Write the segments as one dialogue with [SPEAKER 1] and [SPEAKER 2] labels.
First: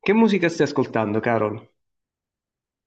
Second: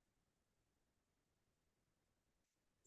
[SPEAKER 1] Che musica stai ascoltando, Carol?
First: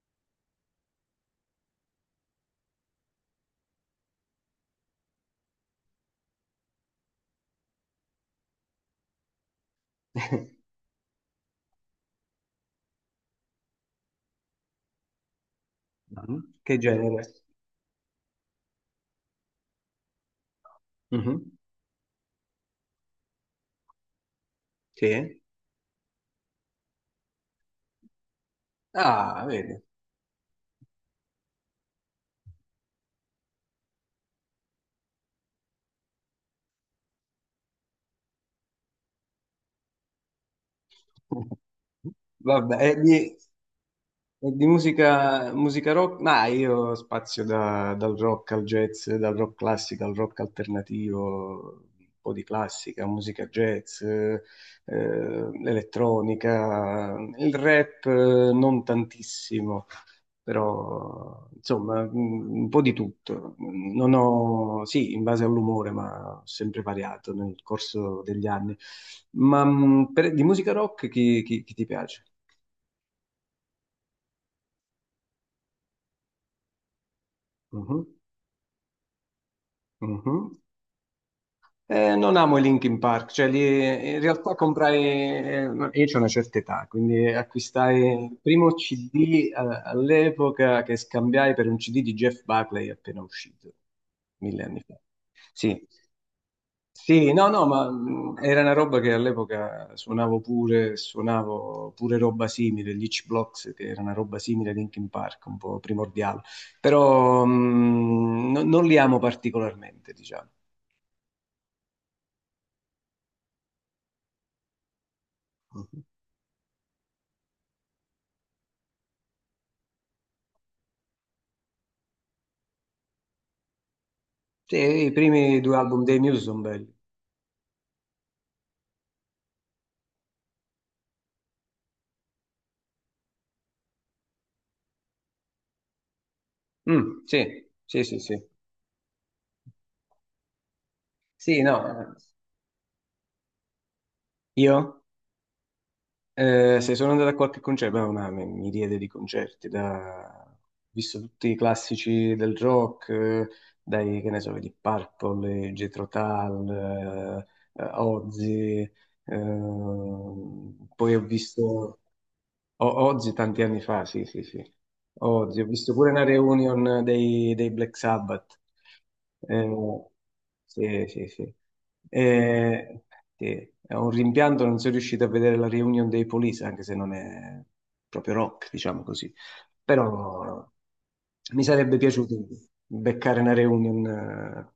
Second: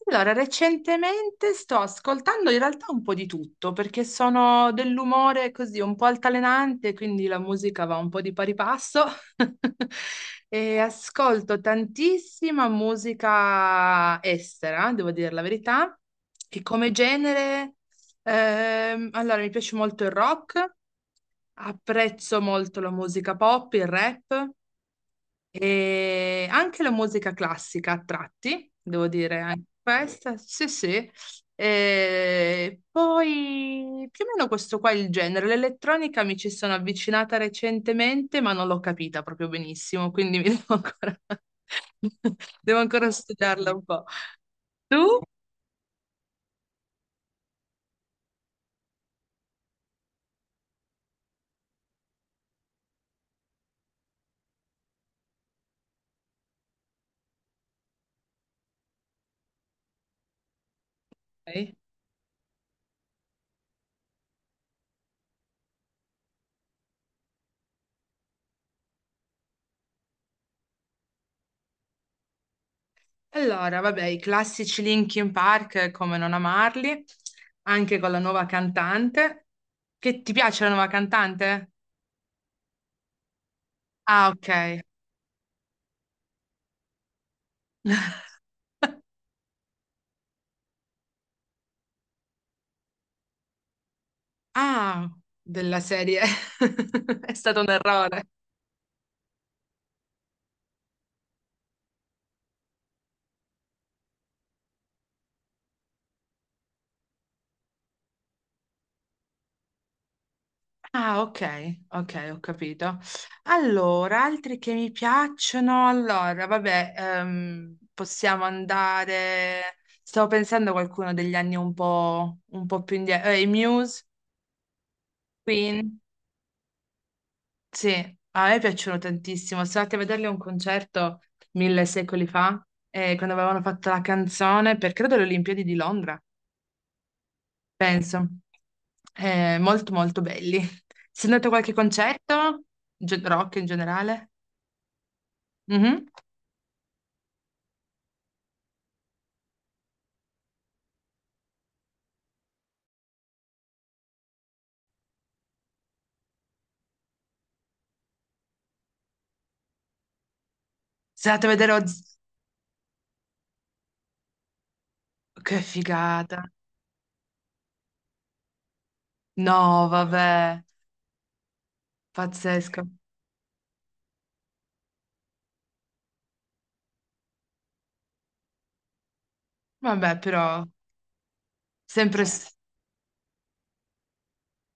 [SPEAKER 2] Allora, recentemente sto ascoltando in realtà un po' di tutto perché sono dell'umore così un po' altalenante, quindi la musica va un po' di pari passo e ascolto tantissima musica estera, devo dire la verità,
[SPEAKER 1] Mhm.
[SPEAKER 2] e
[SPEAKER 1] Che
[SPEAKER 2] come
[SPEAKER 1] genere?
[SPEAKER 2] genere, allora mi piace molto il rock,
[SPEAKER 1] Mhm.
[SPEAKER 2] apprezzo molto la musica pop, il rap.
[SPEAKER 1] Sì.
[SPEAKER 2] E anche la musica classica a tratti, devo dire,
[SPEAKER 1] Ah,
[SPEAKER 2] anche
[SPEAKER 1] vedi.
[SPEAKER 2] questa, sì, sì. E poi più o meno questo qua è il genere. L'elettronica mi ci sono avvicinata recentemente, ma non l'ho capita proprio benissimo, quindi mi devo ancora,
[SPEAKER 1] Vabbè,
[SPEAKER 2] devo
[SPEAKER 1] è
[SPEAKER 2] ancora
[SPEAKER 1] di,
[SPEAKER 2] studiarla un po'.
[SPEAKER 1] è di
[SPEAKER 2] Tu?
[SPEAKER 1] musica, musica rock? Ma io spazio dal rock al jazz, dal rock classico al rock alternativo, un po' di classica, musica jazz, elettronica, il rap non tantissimo. Però
[SPEAKER 2] Ok.
[SPEAKER 1] insomma un po' di tutto. Non ho, sì, in base all'umore, ma ho sempre variato nel corso degli anni. Ma di musica rock chi ti piace?
[SPEAKER 2] Allora, vabbè, i classici Linkin Park, come non amarli, anche
[SPEAKER 1] Mhm,
[SPEAKER 2] con la nuova cantante. Che ti
[SPEAKER 1] mhm.
[SPEAKER 2] piace la nuova cantante?
[SPEAKER 1] Non amo i Linkin Park, cioè in
[SPEAKER 2] Ah, ok.
[SPEAKER 1] realtà comprai, io c'ho una certa età, quindi acquistai il primo CD all'epoca che scambiai per un CD di Jeff Buckley appena uscito, mille anni fa.
[SPEAKER 2] Ah, della
[SPEAKER 1] Sì,
[SPEAKER 2] serie.
[SPEAKER 1] sì,
[SPEAKER 2] È
[SPEAKER 1] no,
[SPEAKER 2] stato
[SPEAKER 1] no,
[SPEAKER 2] un
[SPEAKER 1] ma
[SPEAKER 2] errore.
[SPEAKER 1] era una roba che all'epoca suonavo pure roba simile, gli H-Blocks, che era una roba simile a Linkin Park, un po' primordiale, però non li amo particolarmente, diciamo.
[SPEAKER 2] Ah, ok, ok, ho capito. Allora, altri che mi piacciono,
[SPEAKER 1] Mhm.
[SPEAKER 2] allora, vabbè, possiamo andare... Stavo pensando a qualcuno degli anni un po' più indietro. I Muse,
[SPEAKER 1] Sì, i primi due
[SPEAKER 2] Queen.
[SPEAKER 1] album dei Muse sono belli.
[SPEAKER 2] Sì, a me piacciono tantissimo. Sono andata a vederli a un concerto mille secoli fa, quando avevano fatto la canzone per, credo, le Olimpiadi di Londra.
[SPEAKER 1] Mm, sì, sì, sì,
[SPEAKER 2] Penso.
[SPEAKER 1] sì.
[SPEAKER 2] Molto molto belli. Sei andato a
[SPEAKER 1] Sì,
[SPEAKER 2] qualche
[SPEAKER 1] no, eh,
[SPEAKER 2] concerto? Ge- rock in generale?
[SPEAKER 1] io?
[SPEAKER 2] Mhm.
[SPEAKER 1] Se sono andato a qualche concerto, beh, ma mi riede di concerti, ho visto tutti i classici del rock, dai, che ne so, di Purple, Jethro Tull, Ozzy, poi ho
[SPEAKER 2] Sei andato a vedere
[SPEAKER 1] visto
[SPEAKER 2] Oz...
[SPEAKER 1] Ozzy tanti anni fa, sì, sì, sì, Ozzy,
[SPEAKER 2] Che
[SPEAKER 1] ho visto pure una
[SPEAKER 2] figata.
[SPEAKER 1] reunion dei Black Sabbath.
[SPEAKER 2] No,
[SPEAKER 1] Eh,
[SPEAKER 2] vabbè,
[SPEAKER 1] sì, sì, sì.
[SPEAKER 2] pazzesco.
[SPEAKER 1] Eh, sì, è un rimpianto non sono riuscito a vedere la reunion dei Police, anche se non è proprio rock, diciamo così.
[SPEAKER 2] Vabbè, però,
[SPEAKER 1] Però mi sarebbe
[SPEAKER 2] sempre
[SPEAKER 1] piaciuto
[SPEAKER 2] s-
[SPEAKER 1] beccare una reunion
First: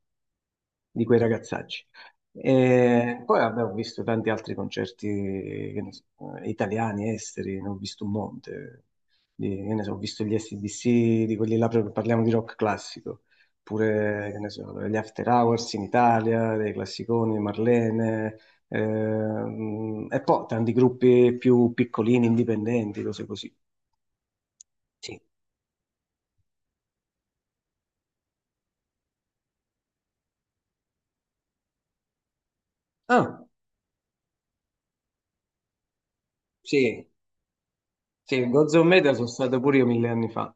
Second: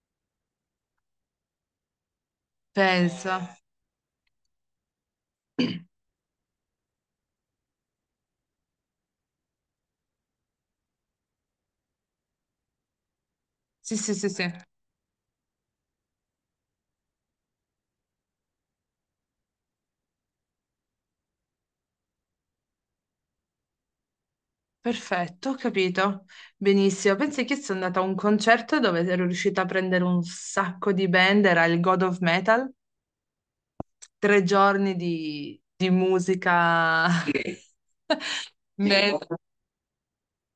[SPEAKER 1] di quei ragazzacci. E
[SPEAKER 2] penso.
[SPEAKER 1] poi vabbè, ho visto tanti altri concerti che ne so, italiani, esteri, ne ho visto un monte. Che ne so, ho visto gli AC/DC, di quelli là, proprio parliamo di rock classico,
[SPEAKER 2] Sì, sì, sì,
[SPEAKER 1] pure che ne
[SPEAKER 2] sì.
[SPEAKER 1] so, gli After Hours in Italia, dei classiconi, Marlene. E poi tanti gruppi più piccolini, indipendenti, cose così. Sì.
[SPEAKER 2] Perfetto, ho capito. Benissimo. Pensi che sono andata a un concerto dove ero riuscita a prendere un sacco di band, era il God of Metal.
[SPEAKER 1] Ah,
[SPEAKER 2] Tre giorni di musica.
[SPEAKER 1] sì,
[SPEAKER 2] Sì,
[SPEAKER 1] sì, Gods
[SPEAKER 2] sì,
[SPEAKER 1] of
[SPEAKER 2] Me-
[SPEAKER 1] Metal sono
[SPEAKER 2] guarda.
[SPEAKER 1] stato pure io mille anni fa.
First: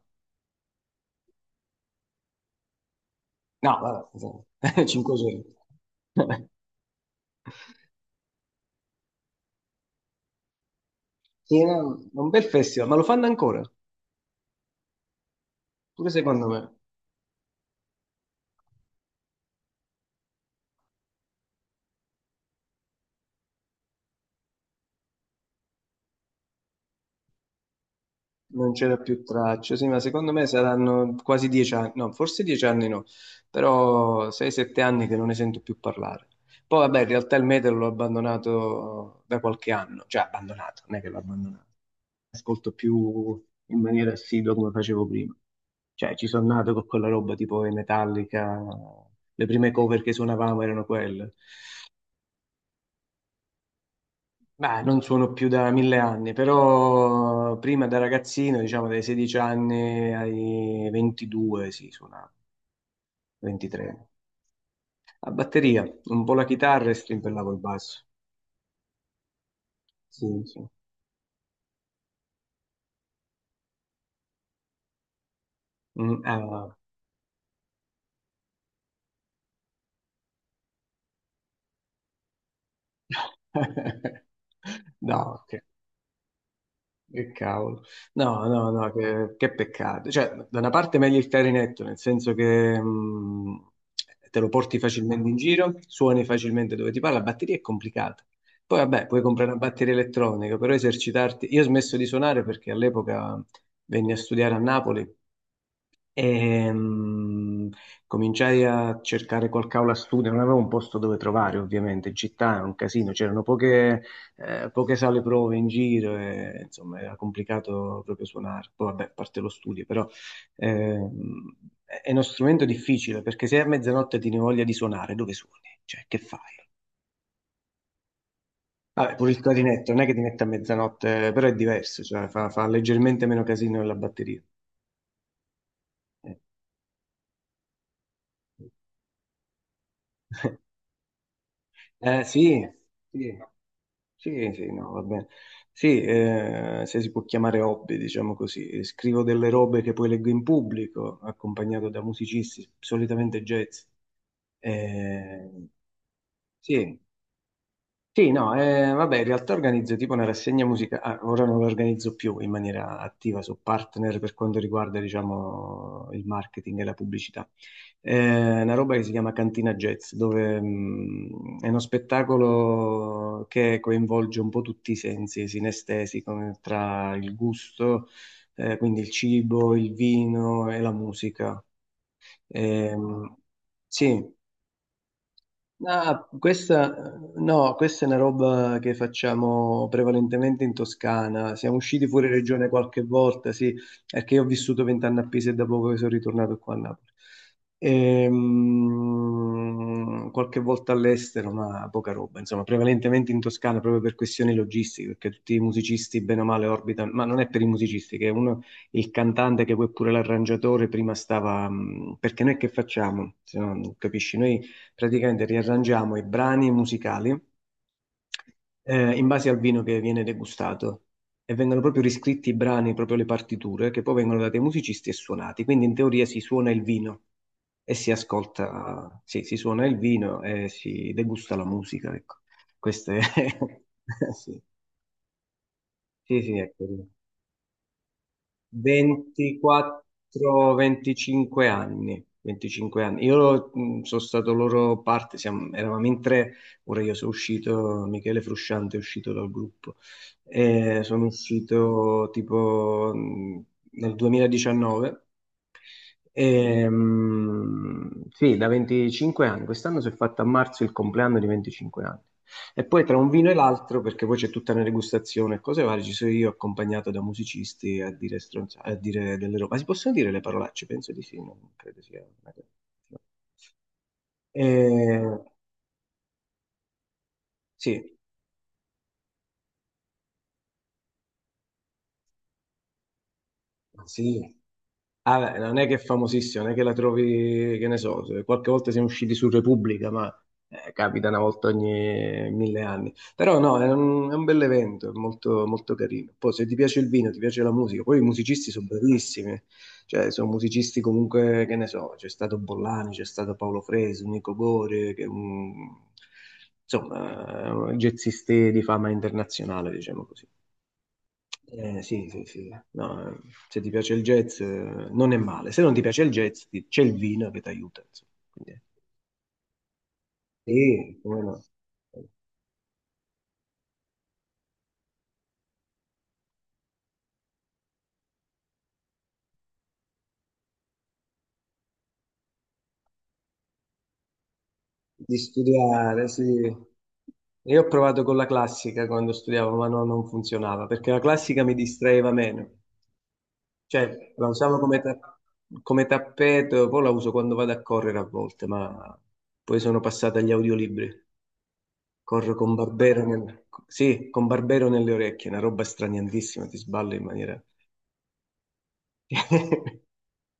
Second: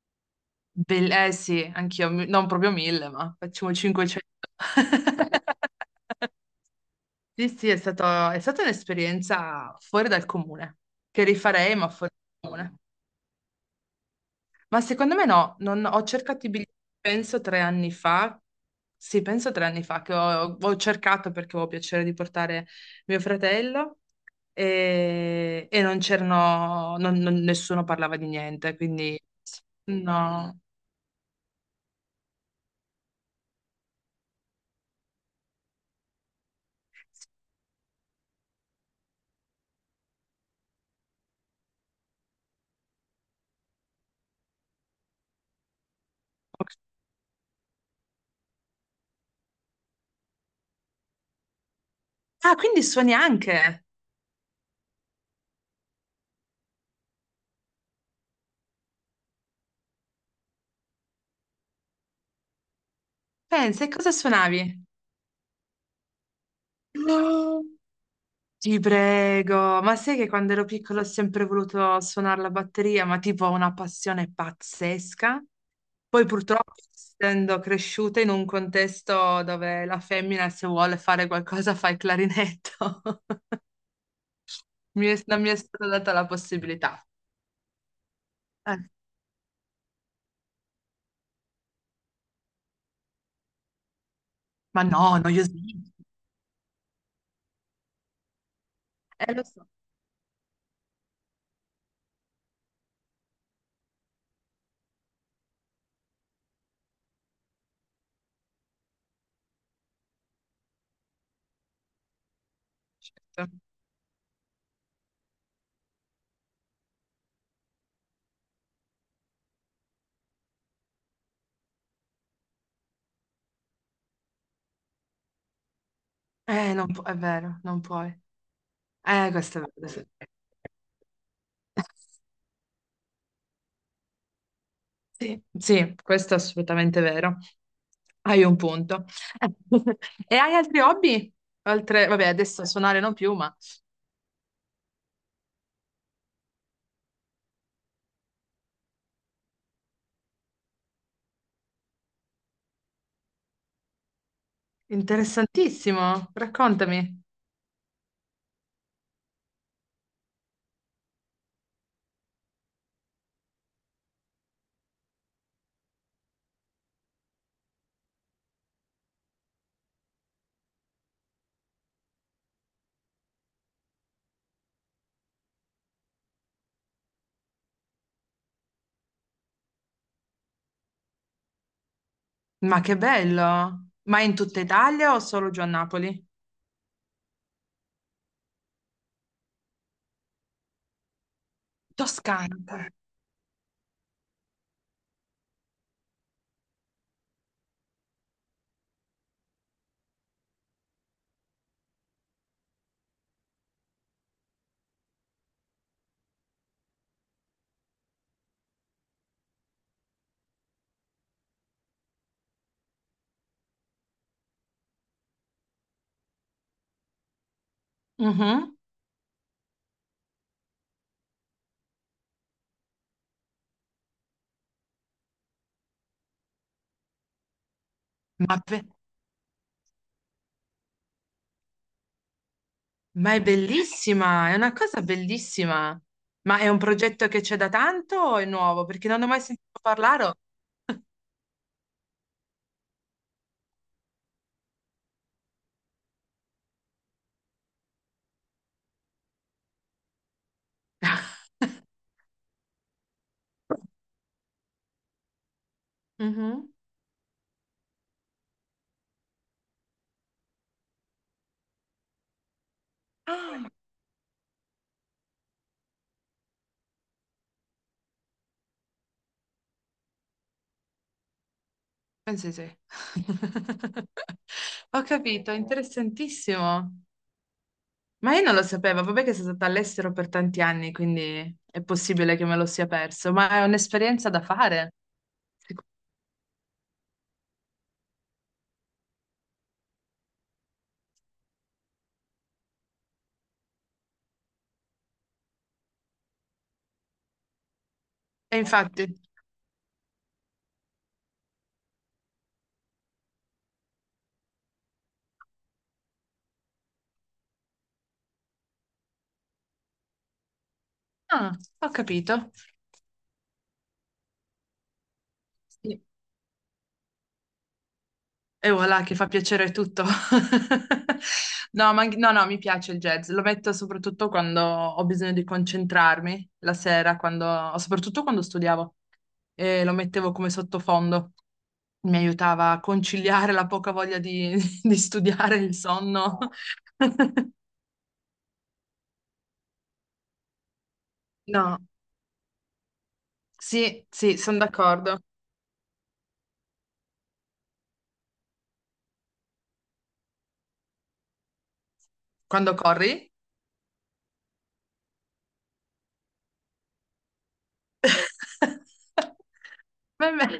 [SPEAKER 2] Bel- eh sì, anch'io, mi- non proprio mille, ma facciamo
[SPEAKER 1] No, vabbè,
[SPEAKER 2] 500.
[SPEAKER 1] insomma, 500.
[SPEAKER 2] Sì, sì, è stato- è stata un'esperienza fuori dal comune, che
[SPEAKER 1] Sì,
[SPEAKER 2] rifarei, ma
[SPEAKER 1] no,
[SPEAKER 2] fuori
[SPEAKER 1] è un bel
[SPEAKER 2] dal comune.
[SPEAKER 1] festival, ma lo fanno ancora,
[SPEAKER 2] Ma secondo me no, non- ho
[SPEAKER 1] pure
[SPEAKER 2] cercato
[SPEAKER 1] secondo
[SPEAKER 2] i
[SPEAKER 1] me.
[SPEAKER 2] biglietti, penso tre anni fa, sì, penso tre anni fa che ho cercato perché avevo piacere di portare mio fratello e non c'erano, non- non- nessuno parlava di
[SPEAKER 1] Non
[SPEAKER 2] niente,
[SPEAKER 1] c'era
[SPEAKER 2] quindi
[SPEAKER 1] più traccia, sì, ma secondo me
[SPEAKER 2] no.
[SPEAKER 1] saranno quasi 10 anni, no, forse 10 anni no, però sei, sette anni che non ne sento più parlare. Poi vabbè, in realtà il metal l'ho abbandonato da qualche anno, cioè abbandonato, non è che l'ho abbandonato, ascolto più in maniera assidua come facevo prima. Cioè, ci sono nato con quella roba tipo i Metallica, le prime cover che suonavamo erano quelle.
[SPEAKER 2] Ah, quindi suoni anche?
[SPEAKER 1] Beh, non suono più da mille anni, però prima da ragazzino, diciamo dai 16 anni ai 22, sì, suonavo,
[SPEAKER 2] Pensa, e
[SPEAKER 1] 23.
[SPEAKER 2] cosa suonavi?
[SPEAKER 1] A batteria, un po' la chitarra, e strimpellavo il
[SPEAKER 2] No,
[SPEAKER 1] basso.
[SPEAKER 2] ti prego, ma sai che
[SPEAKER 1] Sì,
[SPEAKER 2] quando
[SPEAKER 1] sì.
[SPEAKER 2] ero piccolo ho sempre voluto suonare la batteria, ma tipo ho una passione pazzesca.
[SPEAKER 1] Mm,
[SPEAKER 2] Poi purtroppo,
[SPEAKER 1] ah.
[SPEAKER 2] essendo cresciuta in un contesto dove la femmina se vuole fare qualcosa fa il clarinetto, mi
[SPEAKER 1] No,
[SPEAKER 2] è- non mi
[SPEAKER 1] ok.
[SPEAKER 2] è stata data la possibilità.
[SPEAKER 1] Che cavolo. No, no,
[SPEAKER 2] Eh,
[SPEAKER 1] no, che peccato. Cioè, da una parte meglio il clarinetto, nel senso che te lo porti
[SPEAKER 2] ma no,
[SPEAKER 1] facilmente in giro,
[SPEAKER 2] noiosissimo.
[SPEAKER 1] suoni facilmente dove ti parla, la batteria è complicata. Poi vabbè, puoi
[SPEAKER 2] Lo
[SPEAKER 1] comprare una
[SPEAKER 2] so,
[SPEAKER 1] batteria elettronica, però esercitarti... Io ho smesso di suonare perché all'epoca venni a studiare a Napoli e cominciai a cercare qualche aula studio, non avevo un posto dove trovare, ovviamente, in città è un casino, c'erano
[SPEAKER 2] certo.
[SPEAKER 1] poche sale prove in giro, e, insomma, era complicato proprio suonare. Poi, vabbè, a parte lo studio, però ehm, è uno strumento difficile perché se a mezzanotte ti ne voglia di suonare, dove suoni? Cioè, che fai?
[SPEAKER 2] Non pu- è vero, non puoi.
[SPEAKER 1] Vabbè, pure il
[SPEAKER 2] Questo è vero.
[SPEAKER 1] clarinetto,
[SPEAKER 2] questo
[SPEAKER 1] non è
[SPEAKER 2] è
[SPEAKER 1] che ti
[SPEAKER 2] vero.
[SPEAKER 1] mette a mezzanotte, però è diverso, cioè fa leggermente meno casino della batteria.
[SPEAKER 2] Sì, sì, questo
[SPEAKER 1] Eh,
[SPEAKER 2] è assolutamente vero. Hai un punto. E hai altri hobby? Altre... Vabbè, adesso
[SPEAKER 1] Sì,
[SPEAKER 2] suonare non più,
[SPEAKER 1] sì.
[SPEAKER 2] ma
[SPEAKER 1] Sì, sì, no, va bene. Sì, se si può chiamare hobby, diciamo così. Scrivo delle robe che poi leggo in pubblico, accompagnato da musicisti, solitamente jazz. Eh,
[SPEAKER 2] interessantissimo.
[SPEAKER 1] sì,
[SPEAKER 2] Raccontami.
[SPEAKER 1] sì, no, vabbè, in realtà organizzo tipo una rassegna musicale, ora non la organizzo più in maniera attiva, sono partner per quanto riguarda, diciamo, il marketing e la pubblicità. Una roba che si chiama Cantina Jazz, dove è uno spettacolo che coinvolge un po' tutti i sensi sinestesi, come tra il gusto, quindi il cibo, il vino e la musica.
[SPEAKER 2] Ma che
[SPEAKER 1] Ehm,
[SPEAKER 2] bello! Ma
[SPEAKER 1] sì.
[SPEAKER 2] in tutta Italia o solo giù a
[SPEAKER 1] Ah,
[SPEAKER 2] Napoli?
[SPEAKER 1] questa, no, questa è una roba che facciamo prevalentemente in Toscana. Siamo usciti fuori
[SPEAKER 2] Toscana.
[SPEAKER 1] regione qualche volta, sì, perché io ho vissuto 20 anni a Pisa e da poco che sono ritornato qua a Napoli. Qualche volta all'estero, ma poca roba, insomma, prevalentemente in Toscana proprio per questioni logistiche, perché tutti i musicisti bene o male orbitano, ma non è per i musicisti, che uno, il cantante che poi è pure l'arrangiatore prima stava, perché noi che facciamo? Se no, non capisci, noi praticamente riarrangiamo i brani musicali
[SPEAKER 2] Mhm.
[SPEAKER 1] in base al vino che viene degustato, e vengono proprio riscritti i brani, proprio le partiture, che poi vengono date ai musicisti e suonati. Quindi in teoria si suona il vino e si
[SPEAKER 2] Ma, be-
[SPEAKER 1] ascolta, sì, si suona il vino e si degusta la musica, ecco. Questo è...
[SPEAKER 2] ma è bellissima, è
[SPEAKER 1] sì,
[SPEAKER 2] una cosa bellissima.
[SPEAKER 1] sì, sì,
[SPEAKER 2] Ma è un
[SPEAKER 1] ecco, sì.
[SPEAKER 2] progetto che c'è da tanto o è nuovo? Perché non ne ho mai sentito parlare. O-
[SPEAKER 1] 24-25 anni, 25 anni. Io sono stato loro parte, eravamo in tre, ora io sono uscito, Michele Frusciante è uscito dal gruppo. Sono uscito tipo nel 2019.
[SPEAKER 2] Mhm.
[SPEAKER 1] Sì, da 25 anni. Quest'anno si è fatto a marzo il compleanno di 25 anni. E poi tra un vino e
[SPEAKER 2] Ah,
[SPEAKER 1] l'altro, perché poi c'è tutta una degustazione e cose varie, ci sono io accompagnato da musicisti a dire, a dire delle robe. Ma si possono dire le parolacce? Penso di sì, non credo sia una
[SPEAKER 2] pensi
[SPEAKER 1] cosa.
[SPEAKER 2] sì. Ho
[SPEAKER 1] Eh,
[SPEAKER 2] capito, interessantissimo.
[SPEAKER 1] sì,
[SPEAKER 2] Ma io non lo sapevo, vabbè che sono stata all'estero per tanti anni, quindi è possibile che me lo sia perso, ma è un'esperienza da
[SPEAKER 1] sì.
[SPEAKER 2] fare.
[SPEAKER 1] Ah, beh, non
[SPEAKER 2] Sicur-
[SPEAKER 1] è che è famosissima, non è che la trovi, che ne so, qualche volta siamo usciti su Repubblica, ma capita una volta ogni mille anni. Però no, è un bel evento, è molto, molto carino. Poi se ti piace il vino, ti piace la musica, poi i
[SPEAKER 2] e
[SPEAKER 1] musicisti sono
[SPEAKER 2] infatti.
[SPEAKER 1] bravissimi, cioè sono musicisti comunque, che ne so, c'è stato Bollani, c'è stato Paolo Fresu, Nico Gore, che insomma, jazzisti di fama internazionale, diciamo così.
[SPEAKER 2] Ah, ho
[SPEAKER 1] Sì, sì,
[SPEAKER 2] capito.
[SPEAKER 1] sì. No, se ti piace il jazz, non è male. Se non ti
[SPEAKER 2] Sì.
[SPEAKER 1] piace il jazz, c'è il vino che ti aiuta, insomma.
[SPEAKER 2] E
[SPEAKER 1] Quindi,
[SPEAKER 2] voilà, che fa piacere tutto.
[SPEAKER 1] sì, come no.
[SPEAKER 2] No, ma anche- no, no, mi piace il jazz. Lo metto soprattutto quando ho bisogno di concentrarmi la sera, quando- soprattutto quando studiavo. E lo mettevo come sottofondo. Mi aiutava a conciliare la poca voglia di, di
[SPEAKER 1] Di
[SPEAKER 2] studiare, il
[SPEAKER 1] studiare,
[SPEAKER 2] sonno.
[SPEAKER 1] sì. Io ho provato con la classica quando studiavo, ma no, non funzionava perché la classica mi
[SPEAKER 2] No,
[SPEAKER 1] distraeva meno.
[SPEAKER 2] sì,
[SPEAKER 1] Cioè,
[SPEAKER 2] sì,
[SPEAKER 1] la
[SPEAKER 2] sono
[SPEAKER 1] usavo come,
[SPEAKER 2] d'accordo.
[SPEAKER 1] come tappeto, poi la uso quando vado a correre a volte, ma poi sono passata agli audiolibri. Corro con
[SPEAKER 2] Quando corri?
[SPEAKER 1] Barbero, sì, con Barbero nelle orecchie, una roba straniantissima, ti sballo in maniera...
[SPEAKER 2] Va bene.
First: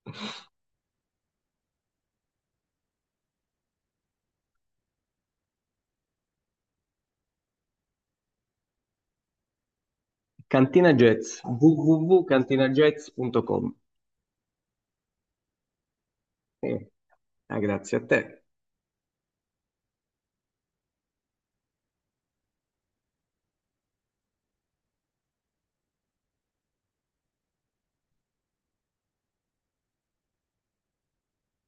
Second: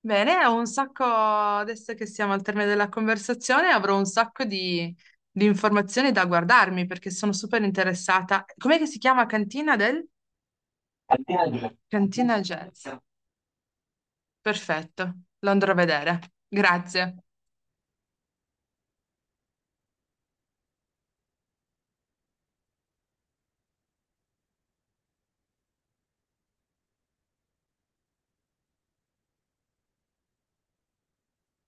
[SPEAKER 2] Bene, ho un sacco, adesso che siamo al termine della conversazione, avrò un sacco di informazioni da guardarmi perché sono super interessata. Com'è che si chiama Cantina del?
[SPEAKER 1] Cantina Jazz,
[SPEAKER 2] Cantina Jazz. Cantina Jazz.
[SPEAKER 1] www.cantinajazz.com.
[SPEAKER 2] Perfetto, lo andrò a vedere.
[SPEAKER 1] Eh,
[SPEAKER 2] Grazie.
[SPEAKER 1] ah, grazie a te.